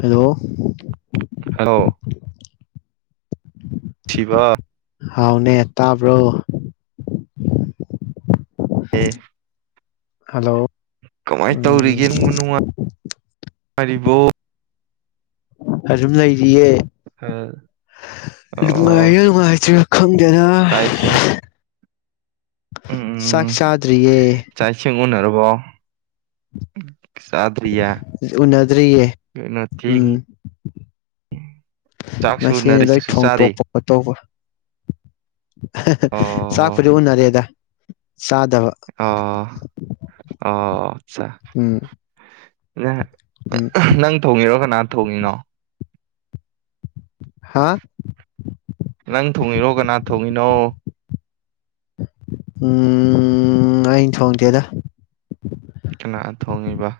Hello hello ꯊꯤꯕ ꯍꯥꯎꯅꯦ ꯇꯥꯕ꯭ꯔꯣ ꯑꯦꯞ ꯍꯜꯂꯣ ꯀꯃꯥꯏ ꯎꯝ ꯇꯧꯔꯤꯒꯦ ꯅꯪꯕꯨ ꯅꯨꯡꯉꯥꯏ ꯉꯥꯏꯔꯤꯕꯣ ꯑꯗꯨꯝ ꯂꯩ ꯗꯤꯌꯦ ꯑꯣ ꯅꯨꯉꯥꯏꯔꯤꯔꯥ ꯅꯨꯉꯥꯏꯇ꯭ꯔꯤꯔꯥ ꯈꯪ ꯀꯩꯅꯣ ꯆꯥꯛ ꯏꯁꯤꯡ ꯎꯝ ꯆꯥꯛ ꯆꯥꯗ꯭ꯔꯤꯌꯦ ꯋꯥꯎ ꯎꯅꯗ꯭ꯔꯤꯌꯦ ꯀꯩꯅꯣ ꯎꯝ ꯊꯦꯡꯉꯤ ꯆꯥꯛꯁꯨ ꯃꯁꯤꯅꯤ ꯎꯅꯔꯤ ꯂꯣꯏ ꯆꯥꯛꯁꯨ ꯆꯥꯔꯤ ꯊꯣꯡꯇꯣꯛꯄ ꯈꯣꯠꯇꯣꯛꯄ ꯆꯥꯛꯄꯨꯗꯤ ꯎꯅꯔꯦꯗ ꯆꯥꯗꯕ ꯑꯥ ꯑꯥ ꯆꯥ ꯎꯝ ꯅ ꯎꯝ ꯅꯪ ꯊꯣꯡꯉꯤꯔꯣ ꯀꯅꯥ ꯊꯣꯡꯉꯤꯅꯣ ꯍꯥ ꯅꯪ ꯊꯣꯡꯉꯤꯔꯣ ꯀꯅꯥ ꯊꯣꯡꯉꯤꯅꯣ ꯎꯝ ꯑꯩ ꯊꯣꯡꯗꯦꯗ ꯀꯅꯥꯅ ꯊꯣꯡꯉꯤꯕ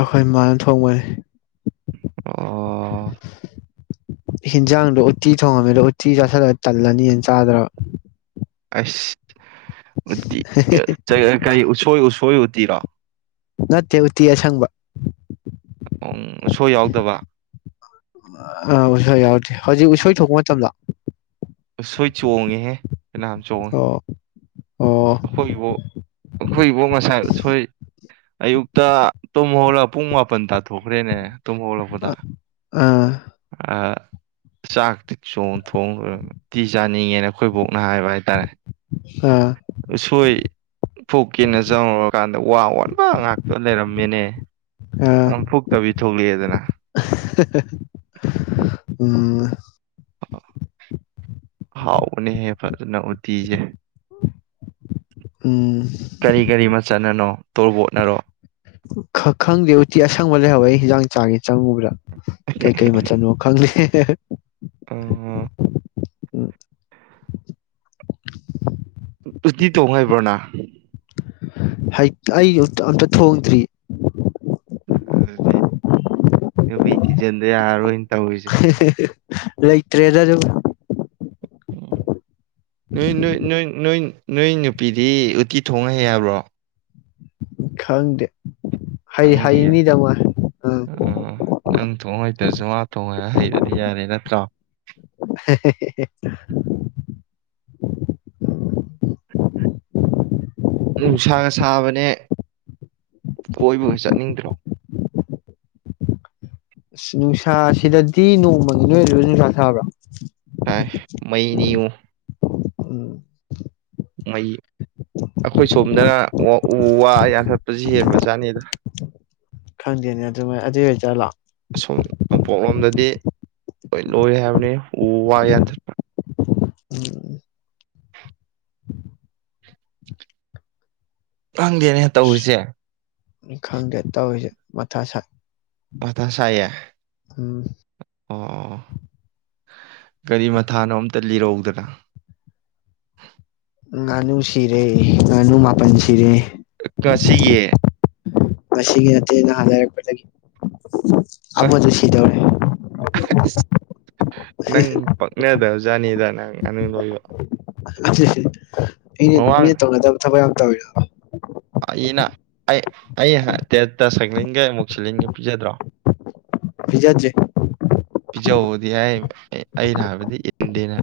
ꯑꯩꯈꯣꯏ ꯃꯥꯅ ꯊꯣꯡꯕꯅꯦ ꯑꯣ ꯍꯦꯟꯖꯥꯡꯗꯣ ꯎꯠꯇꯤ ꯊꯣꯡꯉꯝꯃꯦꯗꯣ ꯎꯠꯇꯤ ꯆꯥꯁꯜꯂ ꯇꯜꯂꯅꯤꯅ ꯆꯥꯗ꯭ꯔꯕ ꯑꯁ ꯎꯠꯇꯤ ꯌ ꯆ ꯀꯩꯌꯩ ꯎꯋꯣꯏ ꯎꯁꯣꯏ ꯇꯤꯔꯣ ꯅꯠꯇꯦ ꯎꯇꯤ ꯑꯁꯪꯕ ꯎꯝ ꯎꯁꯣꯏ ꯌꯥꯎꯗꯕ ꯑ ꯌꯥꯔꯗꯤ ꯍꯧꯖꯤꯛ ꯎꯁꯣꯏ ꯊꯣꯛꯄ ꯃꯇꯝꯂꯣ ꯎꯁꯣꯏ ꯆꯣꯡꯉꯦꯍꯦ ꯐꯅ꯭ꯌꯥꯝ ꯆꯣꯡꯉꯦ ꯑꯣ ꯑꯣ ꯑꯩꯈꯣꯏꯕꯨ ꯑꯩꯈꯣꯏꯕꯨ ꯉꯁꯥꯏ ꯎꯁꯣꯏ ꯑꯌꯨꯛꯇ ꯇꯨꯝꯍꯧꯔꯞ ꯄꯨꯡ ꯃꯥꯄꯟ ꯇ ꯍꯣꯔꯦꯟꯅꯦ ꯇꯨꯝ ꯍꯎꯒꯜꯂꯛꯄꯗ ꯑꯥ ꯑꯥ ꯆꯥꯛꯇꯤ ꯆꯣꯡ ꯊꯣꯡ ꯂꯣꯏꯔꯒ ꯎꯇꯤ ꯆꯥꯅꯤꯡꯉꯦꯅ ꯑꯩꯈꯣꯏ ꯕꯣꯛꯅ ꯍꯥꯏꯕ ꯍꯥꯏꯇꯥꯔꯦ ꯑꯥ ꯎꯁꯣꯏ ꯐꯨꯛꯀꯦꯅ ꯆꯪꯉꯨꯔꯀꯥꯟꯗ ꯋꯥ ꯋꯥꯟꯕ ꯉꯥꯛꯇ ꯂꯩꯔꯝꯃꯦꯅꯦ ꯑꯥ ꯑꯝ ꯐꯨꯛꯇꯕꯤ ꯊꯣꯛꯂꯛꯑꯦꯗꯅ ꯍꯦ ꯎꯝ ꯍꯥꯎꯕꯅꯦ ꯍꯦ ꯐꯖꯅ ꯎꯇꯤꯖꯦ ꯎꯝ ꯀꯔꯤ ꯀꯔꯤ ꯃꯆꯟꯅꯅꯣ ꯇꯣꯔꯕꯣꯠꯅꯔꯣ ꯈꯪꯗꯦ ꯎꯇꯤ ꯑꯁꯪꯕ ꯂꯩꯍꯧꯋꯦ ꯑꯩ ꯍꯤꯟꯖꯥꯡ ꯆꯥꯒꯦ ꯆꯪꯉꯨꯕꯗ ꯀꯩ ꯀꯩ ꯃꯆꯜꯅꯣ ꯈꯪꯗꯦ ꯍꯦ-ꯍꯦ ꯑ ꯎꯇꯤ ꯇꯣꯡ ꯍꯩꯕ꯭ꯔꯣꯅꯪ ꯍꯩ ꯑꯩ ꯑꯝꯇ ꯊꯣꯡꯗ꯭ꯔꯤ ꯑꯗꯨꯗꯤ ꯍꯦ ꯅꯨꯄꯤ ꯊꯤꯖꯤꯟꯗ ꯌꯥꯔꯔꯣꯏꯅ ꯇꯧꯔꯤꯁꯦ ꯍꯦ ꯍꯦ ꯂꯩꯇꯔꯦꯗ ꯑꯗꯨꯒ ꯎꯝ ꯅꯣꯏ ꯅꯣꯏ ꯅꯣꯏ ꯅꯣꯏ ꯅꯣꯏ ꯅꯨꯄꯤꯗꯤ ꯎꯇꯤ ꯊꯣꯡ ꯍꯩ ꯍꯥꯏꯕ꯭ꯔꯣ ꯈꯪꯗꯦ ꯍꯩ ꯈꯪꯗꯤꯌꯦ ꯍꯩꯅꯤꯗ ꯃꯣꯏ ꯎꯝ ꯑꯥ ꯅꯪ ꯊꯣꯡꯍꯩꯇ꯭ꯔꯁꯨ ꯃꯥ ꯊꯣꯡꯍꯩꯔꯗꯤ ꯌꯥꯔꯦ ꯅꯠꯇ꯭ꯔꯣ ꯅꯨꯡꯁꯥꯒ ꯁꯥꯕꯅꯦ ꯀꯣꯏꯕꯒ ꯆꯠꯅꯤꯡꯗ꯭ꯔꯣ ꯑꯁ ꯅꯨꯡꯁꯥꯁꯤꯗꯗꯤ ꯅꯣꯡꯃꯒꯤ ꯅꯣꯏ ꯑꯗꯁꯨ ꯅꯨꯡꯁꯥ ꯁꯥꯥꯕ꯭ꯔꯥ ꯁꯥꯏ ꯃꯩꯅꯤꯉꯣ ꯎꯝ ꯃꯩ ꯑꯩꯈꯣꯏ ꯁꯣꯝꯗꯅ ꯎ ꯋꯥ ꯌꯥꯟꯊꯠꯄꯁꯤ ꯍꯦꯟꯕꯖꯥꯠꯅꯤꯗ ꯈꯪꯗꯦꯅꯦ ꯑꯗꯨꯃꯥꯏ ꯑꯗꯨꯏ ꯑꯣꯏ ꯖꯥꯠꯂꯣ ꯁꯨꯝꯝ ꯅꯣꯡꯄꯣꯛꯂꯣꯝꯗꯗꯤ ꯂꯣꯏ ꯂꯣꯏꯔꯦ ꯍꯥꯏꯕꯅꯤ ꯎ ꯋꯥ ꯌꯥꯟꯊꯠꯄ ꯎꯝ ꯈꯪꯗꯦꯅꯦ ꯇꯧꯔꯤꯁꯦ ꯎ ꯈꯪꯗꯦ ꯇꯧꯔꯤꯁꯦ ꯃꯊꯥ ꯁꯥꯏ ꯃꯊꯥ ꯁꯥꯏꯌꯦ ꯎꯝ ꯑꯣ ꯀꯔꯤ ꯃꯊꯥꯅꯣ ꯑꯝꯇ ꯂꯤꯔꯛꯎꯗꯅ ꯉꯥꯅꯨ ꯁꯤꯔꯦ ꯉꯥꯅꯨ ꯃꯥꯄꯜ ꯁꯤꯔꯦ ꯉꯁꯤꯒꯤ ꯉꯁꯤꯒꯤ ꯅꯠꯇꯦ ꯅꯍꯥꯟ ꯂꯩꯔꯛꯄꯗꯒꯤ ꯑꯃꯁꯨ ꯁꯤꯗꯧꯔꯦ ꯑꯁ ꯖꯥꯗꯅꯤꯗ ꯅꯪ ꯉꯥꯅꯨ ꯂꯣꯏꯕ ꯃꯤꯅ ꯃꯤꯅ ꯃꯃꯥꯡ ꯇꯧꯅꯗꯕ ꯊꯕꯛ ꯌꯥꯝ ꯇꯧꯏꯔꯣ ꯑꯩꯅ ꯑꯩ ꯑꯩ ꯇꯦꯠꯇ ꯁꯥꯏꯀ꯭ꯂꯤꯡꯒ ꯏꯃꯨꯁꯤꯂꯤꯟꯒ ꯄꯤꯖꯗ꯭ꯔꯣ ꯄꯤꯖꯗꯦ ꯄꯤꯖꯧꯗꯤ ꯍꯥꯏ ꯑꯩꯅ ꯍꯥꯏꯕꯗꯤ ꯏꯟꯗꯦ ꯅ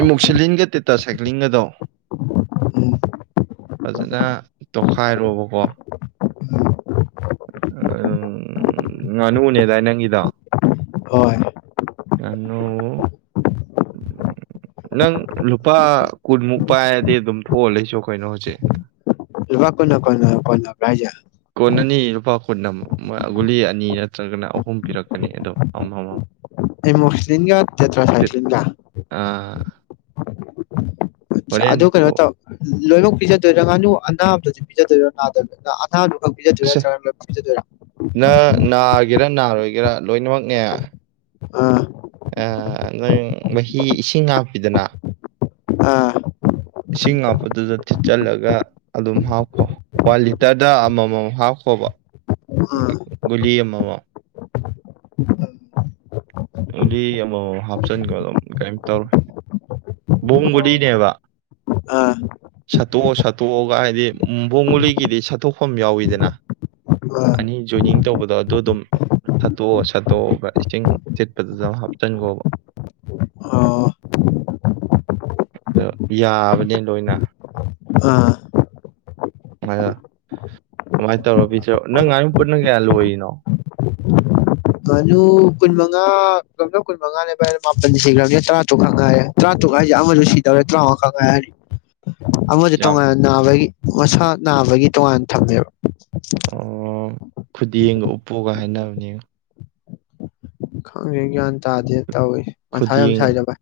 ꯏꯃꯨꯁꯤꯂꯤꯟꯒ ꯇꯦꯠꯇ ꯁꯥꯏꯀ꯭ꯂꯤꯡꯒꯗꯣ ꯎꯝ ꯐꯖꯅ ꯇꯣꯈꯥꯏꯔꯣꯕꯀꯣ ꯑꯝ ꯉꯥꯅꯨꯅꯦꯗꯥꯏ ꯅꯪꯒꯤꯗꯣ ꯍꯣꯏ ꯉꯥꯅꯨ ꯅꯪ ꯂꯨꯄꯥ ꯀꯨꯟꯃꯨꯛ ꯄꯥꯏꯔꯗꯤ ꯑꯗꯨꯝ ꯊꯣꯛꯑ ꯂꯩꯆꯣ ꯀꯩꯅꯣ ꯍꯧꯖꯤꯛ ꯂꯨꯄꯥ ꯀꯨꯟꯅ ꯀꯣꯟꯅ ꯀꯣꯟꯅꯕ꯭ꯔꯣ ꯍꯥꯏꯖꯦ ꯅꯅꯤ ꯂꯨꯄꯥ ꯀꯨꯟ ꯑꯃꯛ ꯒꯨꯂꯤ ꯑꯅꯤ ꯅꯠꯇ꯭ꯔꯒꯅ ꯑꯍꯨꯝ ꯄꯤꯔꯛꯀꯅꯤ ꯑꯗꯣ ꯑꯃ ꯑꯃ ꯇꯦꯃꯣꯛꯁꯂꯤꯟꯒ ꯇꯦꯇ꯭ꯔꯁꯥꯏꯀ꯭ꯂꯤꯟꯒ ꯑꯥ ꯆ ꯑꯗꯨ ꯍꯣꯔꯦꯟ ꯀꯩꯅꯣ ꯊꯣꯛ ꯇꯧ ꯂꯣꯏꯃꯛ ꯄꯤꯖꯗꯣꯏꯔꯥ ꯉꯥꯅꯨ ꯑꯅꯕꯗꯣ ꯄꯤꯖꯗꯣꯏꯔꯣ ꯅꯥꯗꯕꯗꯨꯅ ꯑ ꯑꯅꯕꯈꯛ ꯄꯤꯖꯗꯣꯏꯔ ꯑꯁꯦ ꯅꯠꯇ꯭ꯔꯒ ꯂꯣꯏꯅ ꯄꯤꯖꯗꯣꯏꯔ ꯁꯤꯒꯦꯔꯥ ꯅꯥꯔꯣꯏꯒꯦꯔꯥ ꯂꯣꯏꯅꯃꯛꯅꯦ ꯑꯥ ꯑ ꯅꯣꯏ ꯃꯍꯤ ꯏꯁꯤꯡ ꯍꯥꯞꯄꯤꯗꯅ ꯑꯥ ꯏꯁꯤꯡ ꯍꯥꯥꯞꯄꯗꯨꯗ ꯊꯤꯠꯆꯜꯂꯒ ꯑꯗꯨꯝ ꯍꯥꯞꯈꯣ ꯋꯥꯟ ꯂꯤꯇꯔꯗ ꯑꯃꯃꯝ ꯍꯥꯞꯈꯣꯕ ꯑꯥ ꯒꯨꯂꯤ ꯑꯃꯃꯝ ꯒꯨꯂꯤ ꯑꯃꯃꯝ ꯍꯥꯞꯆꯤꯟꯒꯣ ꯑꯗꯨꯝ ꯀꯩꯌꯤꯝ ꯇꯧꯔꯣꯏ ꯕꯣꯝ ꯑꯣ ꯒꯨꯂꯤꯅꯦꯕ ꯑꯥ ꯁꯠꯇꯣꯛꯑꯒ ꯁꯠꯇꯣꯛꯑꯒ ꯍꯥꯏꯗꯤ ꯕꯣꯝ ꯒꯨꯂꯤꯒꯤꯗꯤ ꯁꯠꯇꯣꯛꯐꯝ ꯌꯥꯎꯏꯗꯅ ꯑꯥ ꯑꯅꯤ ꯖꯣꯏꯅꯤꯡ ꯇꯧꯕꯗꯣ ꯑꯗꯨ ꯑꯗꯨꯝ ꯁꯠꯇꯣꯛꯑꯒ ꯁꯠꯇꯣꯛꯑꯒ ꯏꯁꯤꯡ ꯊꯤꯠꯄꯗꯨꯗ ꯍꯥꯞꯆꯤꯟꯈꯣꯕ ꯑꯣ ꯑꯗꯣ ꯌꯥꯕꯅꯤ ꯂꯣꯏꯅ ꯑꯥ ꯑꯗꯣ ꯑꯗꯨꯃꯥꯏꯅ ꯇꯧꯔ ꯄꯤꯖꯧ ꯅꯪ ꯉꯥꯅꯨ ꯄꯨꯟꯅ ꯀꯌꯥ ꯂꯣꯏꯔꯤꯅꯣ ꯉꯥꯅꯨ ꯀꯨꯟꯃꯉꯥ ꯄꯨꯂꯞꯅ ꯀꯨꯟꯃꯉꯥꯅꯦꯕ ꯚꯥꯏ ꯃꯥꯄꯟ ꯁꯤꯈ꯭ꯔꯕꯅꯤꯅꯦ ꯇꯔꯥꯇꯔꯨꯛꯈꯛ ꯉꯥꯏꯔꯦ ꯇꯔꯥꯇꯔꯨꯛ ꯍꯥꯏꯁꯦ ꯑꯃꯁꯨ ꯁꯤꯗꯧꯔꯦ ꯇꯔꯥꯃꯉꯥꯈꯛ ꯉꯥꯏꯍꯧꯔꯅꯤ ꯑꯃꯁꯨ ꯌꯥꯝ ꯇꯣꯉꯥꯟꯅ ꯅꯥꯕꯒꯤ ꯃꯁꯥ ꯅꯥꯕꯒꯤ ꯇꯣꯉꯥꯟꯅ ꯊꯝꯃꯦꯕ [inaudible] ꯑꯣ ꯈꯨꯗꯦꯡꯒ ꯎꯞꯄꯣꯒ ꯍꯥꯏꯅꯕꯅꯦꯕꯣ ꯈꯪꯗ꯭ꯔꯦ ꯒ꯭ꯌꯥꯟ ꯇꯥꯗꯦ ꯇꯧꯋꯤ ꯃꯊꯥ ꯌꯥꯝ ꯈꯨꯗꯦꯡ ꯁꯥꯏꯗ ꯚꯥꯏ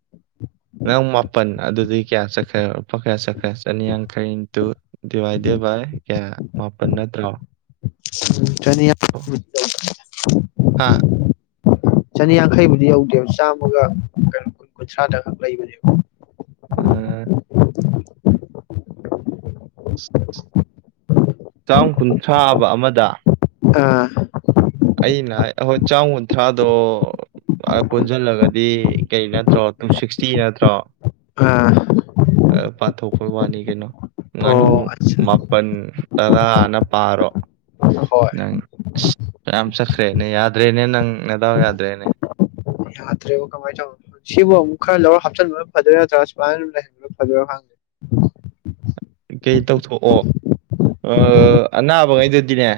ꯅꯪ ꯃꯥꯄꯟ ꯑꯗꯨꯗꯤ ꯀꯌꯥ ꯆꯠꯈ꯭ꯔꯦ ꯂꯨꯄꯥ ꯀꯌꯥ ꯆꯠꯈ꯭ꯔꯦ ꯆꯅꯤꯌꯥꯡꯈꯩꯏꯤꯟꯇꯨ ꯗꯤꯚꯥꯏꯗꯦꯠꯚꯥꯏ ꯀꯌꯥ ꯃꯥꯄꯜ ꯅꯠꯇ꯭ꯔꯣ ꯎꯝ ꯆꯅꯤꯌꯥꯡꯈꯩ ꯍꯥ ꯆꯅꯤꯌꯥꯡꯈꯩꯕꯨꯗꯤ ꯌꯧꯗꯦꯕ ꯆꯥꯝꯃꯒ ꯀꯩꯅꯣ ꯀꯨꯟ ꯀꯨꯟꯊ꯭ꯔꯥꯗꯈꯛ ꯂꯩꯕꯅꯦꯕ [inaudible] ꯆꯥꯝ ꯀꯨꯟꯊ꯭ꯔꯥꯑꯕ ꯑꯃꯗ ꯑꯥ ꯑꯩꯅ ꯍꯥꯏꯗꯤ ꯍꯣꯏ ꯆꯥꯝꯀꯨꯟꯊ꯭ꯔꯥꯗꯣ ꯑ ꯄꯨꯟꯁꯤꯜꯂꯒꯗꯤ ꯀꯩ ꯅꯠꯇ꯭ꯔꯣ ꯇꯨꯁꯤꯛꯁꯇꯤ ꯅꯠꯇ꯭ꯔꯣ ꯑꯥ ꯑ ꯄꯥꯊꯣꯛꯄꯩ ꯋꯥꯅꯤ ꯀꯩꯅꯣ ꯉꯥꯅꯨ ꯑꯣ ꯑꯠꯆꯥ ꯃꯥꯄꯜ ꯇꯔꯥꯅ ꯄꯥꯔꯣ ꯍꯣꯏ ꯅꯪ ꯌꯥꯝ ꯆꯠꯈ꯭ꯔꯦꯅꯦ ꯌꯥꯗ꯭ꯔꯦꯅꯦ ꯅꯪ ꯅꯗꯥꯎ ꯌꯥꯗ꯭ꯔꯦꯅꯦ ꯌꯥꯗ꯭ꯔꯦꯕꯣ ꯀꯃꯥꯏꯅ ꯇꯧꯅꯤ ꯁꯤꯕꯨ ꯑꯃꯨꯛ ꯈꯔ ꯂꯧꯔ ꯍꯥꯞꯆꯤꯟꯕꯅ ꯐꯗꯣꯏꯔ ꯅꯠꯇ꯭ꯔꯥ ꯁꯨꯃꯥꯏꯅ ꯂꯩꯍꯟꯕꯅ ꯐꯗꯣꯏꯔꯥ ꯈꯪꯗꯦ ꯀꯩ ꯇꯧꯊꯣꯛꯑꯣ ꯑ ꯑꯅꯥꯕꯉꯩꯗꯨꯗꯤꯅꯦ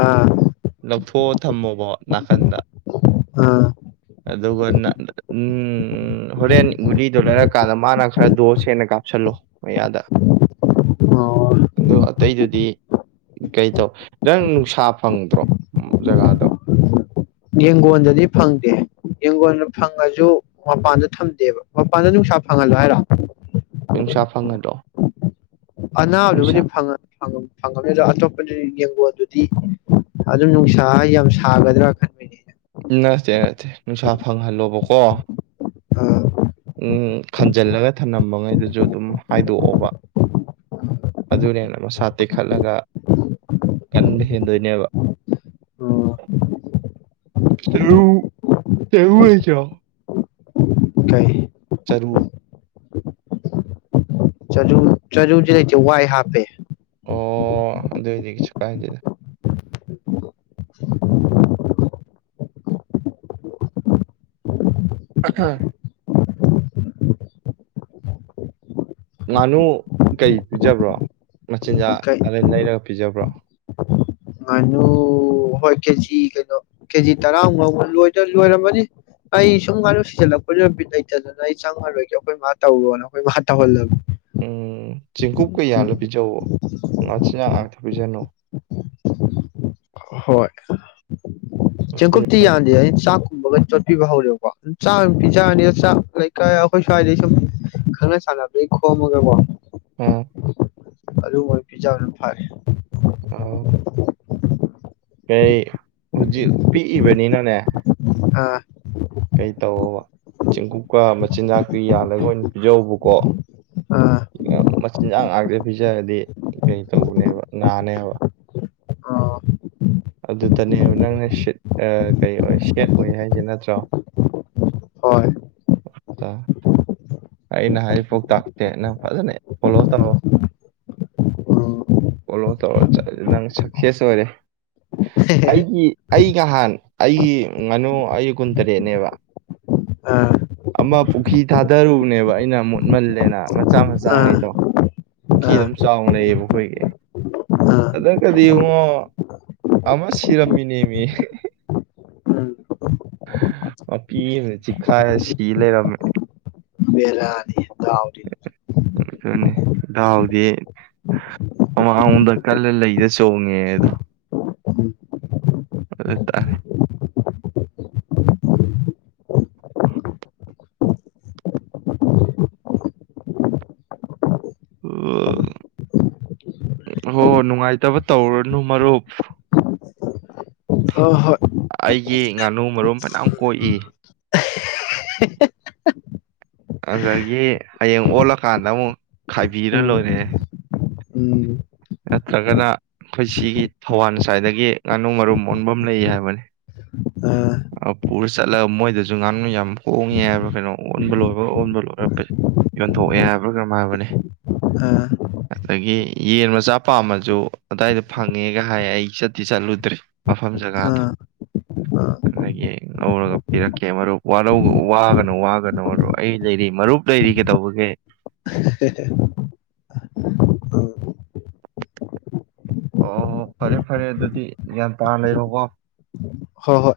ꯑꯥ ꯂꯧꯊꯣꯛꯑꯣ ꯊꯝꯃꯣꯕꯣ ꯅꯥꯀꯟꯗ ꯑꯥ ꯑꯗꯨꯒ ꯅ- ꯎꯝ ꯍꯣꯔꯦꯟ ꯒꯨꯂꯤꯗꯣ ꯂꯩꯔꯀꯥꯟꯗ ꯃꯥꯅ ꯈꯔ ꯗꯣꯁ ꯍꯦꯟꯅ ꯀꯥꯞꯁꯤꯜꯂꯣ ꯃꯌꯥꯗ ꯑꯣ ꯑꯗꯣ ꯑꯇꯩꯗꯨꯗꯤ ꯀꯩ ꯇꯧꯈ꯭ꯔꯦ ꯅꯪ ꯅꯨꯡꯁꯥ ꯐꯪꯗ꯭ꯔꯣ ꯖꯒꯥꯗꯣ ꯌꯦꯡꯒꯣꯟꯗꯗꯤ ꯐꯪꯗꯦ ꯌꯦꯡꯒꯣꯟꯅ ꯐꯪꯉꯁꯨ ꯃꯄꯥꯟꯗ ꯊꯝꯗꯦꯕ ꯃꯄꯥꯟꯗ ꯅꯨꯡꯁꯥ ꯐꯪꯍꯜꯂꯣ ꯍꯥꯏꯔꯣ ꯅꯨꯡꯁꯥ ꯐꯪꯍꯜꯂꯣ ꯅꯨꯡꯁꯥ ꯑꯅꯥꯕꯗꯨꯕꯨꯗꯤ ꯐꯪꯉ ꯐꯪꯉ ꯐꯪꯉꯔꯣꯏꯗ ꯑꯇꯣꯞꯄꯗꯤ ꯌꯦꯟꯒꯣꯟ ꯑꯗꯨꯗꯤ ꯑꯗꯨꯝ ꯅꯨꯡꯁꯥ ꯌꯥꯝ ꯁꯥꯒꯗ꯭ꯔꯥ ꯈꯟꯕꯅꯤꯅꯦ ꯅꯠꯇꯦ ꯅꯠꯇꯦ ꯅꯨꯡꯁꯥ ꯐꯪꯍꯜꯂꯣꯕꯀꯣ ꯑꯩꯅ꯫ ꯑꯥ ꯎꯝ ꯈꯟꯖꯤꯜꯂꯒ ꯊꯝꯂꯕꯉꯩꯗꯨꯁꯨ ꯑꯗꯨꯝ ꯍꯥꯏꯗꯣꯛꯑꯣꯕ ꯑꯗꯨꯅꯦꯅ ꯃꯁꯥ ꯇꯦꯛꯈꯠꯂꯒ ꯀꯟꯕ ꯍꯦꯟꯗꯣꯏꯅꯦꯕ ꯎꯝ ꯆꯔꯨ ꯆꯔꯨ ꯂꯩꯇꯔꯣ ꯀꯩ ꯆꯔꯨ ꯆꯔꯨ ꯆꯔꯨꯗꯤ ꯂꯩꯇꯦ ꯋꯥꯏ ꯍꯥꯞꯄꯦ ꯑꯣ ꯑꯗꯨ ꯑꯣꯏꯗꯤ ꯀꯩꯁꯨ ꯀꯥꯏꯗꯦꯗ [unintelligible] ꯉꯥꯅꯨ ꯀꯩ ꯄꯤꯖꯕ꯭ꯔꯣ ꯃꯆꯤꯟꯖꯥꯛ ꯀꯩ ꯑ ꯂꯩꯔꯒ ꯄꯤꯖꯕ꯭ꯔꯣ ꯉꯥꯅꯨ ꯍꯣꯏ ꯀꯦꯖꯤ ꯀꯩꯅꯣ ꯀꯦꯖꯤ ꯇꯔꯥꯃꯨꯛ ꯂꯧꯕ ꯂꯣꯏꯗꯧ ꯂꯣꯏꯔꯝꯃꯅꯤ ꯑꯩ ꯁꯨꯝ ꯉꯅꯨ ꯁꯤꯖꯤꯜꯂꯛꯄꯗꯨꯗ ꯕꯤꯠ ꯂꯩꯇꯗꯅ ꯑꯩ ꯆꯪꯉꯔꯣꯏꯒꯦ ꯑꯩꯈꯣꯏ ꯃꯥ ꯇꯧꯔꯣꯅ ꯑꯩꯈꯣꯏ ꯃꯥ ꯇꯧꯍꯜꯂꯕ ꯎꯝ ꯆꯦꯡꯀꯨꯞꯀ ꯌꯥꯜꯂ ꯄꯤꯖꯑꯣ ꯉꯆꯤꯟꯖꯥꯛ ꯉꯥꯛꯇ ꯄꯤꯖꯅꯣ ꯍꯣꯏ ꯃꯆꯤꯟ- ꯆꯦꯡꯀꯨꯞꯇꯤ ꯌꯥꯟꯗꯦ ꯑꯩ ꯆꯥꯛ ꯨꯕꯝꯒ ꯇꯣꯠꯄꯤꯕ ꯍꯧꯔꯦꯕꯀꯣ ꯑꯗꯨ ꯆꯥꯛ ꯑꯗꯨꯝ ꯄꯤꯖꯔꯅꯤ ꯆꯥꯛ ꯂꯩꯀꯥꯏ ꯑꯩꯈꯣꯏ ꯁ꯭ꯋꯥꯏꯗꯩ ꯁꯨꯝ ꯈꯪꯅ ꯆꯥꯟꯅꯕꯩ ꯈꯣꯝꯃꯒꯀꯣ ꯎꯝ ꯑꯗꯨꯕꯣꯏ ꯄꯤꯖꯕꯅ ꯐꯥꯔꯦ ꯑꯣ ꯀꯩ ꯍꯧꯖꯤꯛ ꯄꯤꯛꯏꯕꯅꯤꯅꯅꯦ ꯑꯥ ꯀꯩ ꯇꯧꯑꯣꯕ ꯆꯦꯡꯀꯨꯞꯀ ꯃꯆꯤꯟꯖꯥꯛꯇꯨ ꯌꯥꯜꯂꯒ ꯑꯣꯏꯅ ꯌꯧꯕꯨꯀꯣ ꯑꯥ ꯃꯆꯤꯟꯖꯥꯛ ꯉꯥꯛ ꯄꯤꯖꯔꯗꯤ ꯀꯩ ꯇꯧꯕꯅꯦꯕ ꯅꯥꯅꯤ ꯍꯥꯏꯕ ꯑꯣ ꯑꯗꯨꯗꯅꯦꯕ ꯅꯪꯅ ꯁꯤꯠ ꯑꯥ ꯀꯩ ꯑꯣꯏ ꯁꯦꯠ ꯑꯣꯏ ꯍꯥꯏꯁꯦ ꯅꯠꯇ꯭ꯔꯣ ꯍꯣꯏ [unintelligible] ꯑꯩꯅ ꯍꯥꯏ ꯄꯥꯎꯇꯥꯛꯁꯦ ꯅꯪ ꯐꯖꯅ ꯐꯣꯂꯣ ꯇꯧꯔꯣ ꯎꯝ ꯐꯣꯂꯣ ꯇꯧꯔ ꯆꯠꯂ ꯅꯪ ꯁꯛꯁꯦꯁ ꯑꯣꯏꯔꯦ ꯑꯩꯒꯤ ꯑꯩ ꯅꯍꯥꯟ ꯑꯩꯒꯤ ꯉꯥꯅꯨ ꯑꯩꯒꯤ ꯀꯨꯟꯇꯔꯦꯠꯅꯦꯕ ꯑꯥ ꯑꯃ ꯄꯨꯈ꯭ꯔꯤ ꯊꯥꯗꯔꯨꯕꯅꯦꯕ ꯑꯩꯅ ꯃꯣꯠꯃꯜꯂꯦꯅ ꯃꯆꯥ ꯃꯆꯥꯥ ꯑꯥ ꯉꯩꯗꯣ ꯄꯨꯈ꯭ꯔꯤ ꯑꯥ ꯑꯗꯨꯝ ꯆꯥꯎꯅ ꯂꯩꯌꯦꯕ ꯑꯩꯈꯣꯏꯒꯤ ꯑꯥ ꯑꯗꯒꯗꯤ ꯏꯕꯨꯡꯉꯣ ꯑꯃ ꯁꯤꯔꯝꯃꯤꯅꯦ ꯃꯤ ꯎꯝ ꯃꯄꯤ ꯑꯝꯅ ꯆꯤꯛꯈꯥꯏꯔ ꯁꯤ ꯂꯩꯔꯝꯃꯦ ꯃꯦꯔꯅꯤ ꯃꯅꯦ ꯗꯥꯎꯗꯤ ꯃꯃꯥꯡꯂꯣꯝꯗ ꯀꯜꯂ ꯂꯩꯗ ꯆꯣꯡꯉꯦ ꯑꯗꯣ ꯎꯝ ꯑꯗꯇꯥꯥꯔꯦ ꯑꯣ ꯍꯣ ꯍꯣꯏ ꯅꯨꯡꯉꯥꯏꯇꯕ ꯇꯧꯔꯅꯨ ꯃꯔꯨꯞ ꯍꯣꯢ ꯍꯣꯢ ꯌꯦ ꯉꯥꯅꯨ ꯃꯔꯨꯝ ꯐꯅꯌꯥꯝ ꯀꯣꯛꯏ ꯑꯗꯒꯤ ꯍꯌꯦꯡ ꯑꯣꯜꯂꯀꯥꯟꯗ ꯑꯃꯨꯛ ꯈꯥꯏꯕꯤꯔ ꯎꯝ ꯂꯣꯏꯔꯦ ꯎꯝ ꯅꯠꯇ꯭ꯔꯒꯅ ꯑꯩꯈꯣꯏ ꯁꯤꯒꯤ ꯊꯋꯥꯟꯁꯥꯏꯗꯒꯤ ꯉꯥꯅꯨ ꯃꯔꯨꯝ ꯑꯣꯟꯕꯝ ꯂꯩ ꯍꯥꯏꯕꯅꯤ ꯑꯥ ꯑ ꯄꯨꯔ ꯆꯠꯂꯒ ꯃꯣꯏꯗꯁꯨ ꯉꯥꯅꯨ ꯌꯥꯝ ꯍꯣꯡꯉꯦ ꯍꯥꯏꯕ꯭ꯔꯥ ꯀꯩꯅꯣ ꯑꯣꯟꯕ ꯂꯣꯏꯕꯒ ꯑꯣꯟꯕ ꯂꯣꯏꯔ ꯄ ꯌꯣꯟꯊꯣꯛꯑꯦ ꯍꯥꯏꯕ꯭ꯔꯥ ꯀꯩꯅꯣꯝ ꯍꯥꯏꯕꯅꯦ ꯑꯥ ꯑꯗꯨꯗꯒꯤ ꯌꯦꯟ ꯃꯆꯥ ꯄꯥꯝꯃꯁꯨ ꯑꯗꯥꯏꯗ ꯐꯪꯉꯦꯒ ꯍꯥꯏ ꯑꯩ ꯆꯠꯇꯤ ꯆꯠꯂꯨꯗ꯭ꯔꯤ ꯃꯐꯝ ꯖꯒꯥꯗꯨ ꯑꯥ ꯑꯥ ꯑꯗꯒꯤ ꯉꯧꯔꯒ ꯄꯤꯔꯛꯀꯦ ꯃꯔꯨꯞ ꯋꯥꯔꯧ ꯋꯥꯒꯅꯨ ꯋꯥꯒꯅꯨ ꯃꯔꯨꯞ ꯑꯩ ꯂꯩꯔꯤ ꯃꯔꯨꯞ ꯂꯩꯔꯤ ꯀꯩꯗꯧꯕꯒꯦ ꯍꯦ ꯍꯦ ꯑꯣ ꯐꯔꯦ ꯐꯔꯦ ꯑꯗꯨꯗꯤ ꯒ꯭ꯌꯥꯟ ꯇꯥꯅ ꯂꯩꯔꯣꯀꯣ ꯍꯣꯍꯣꯏ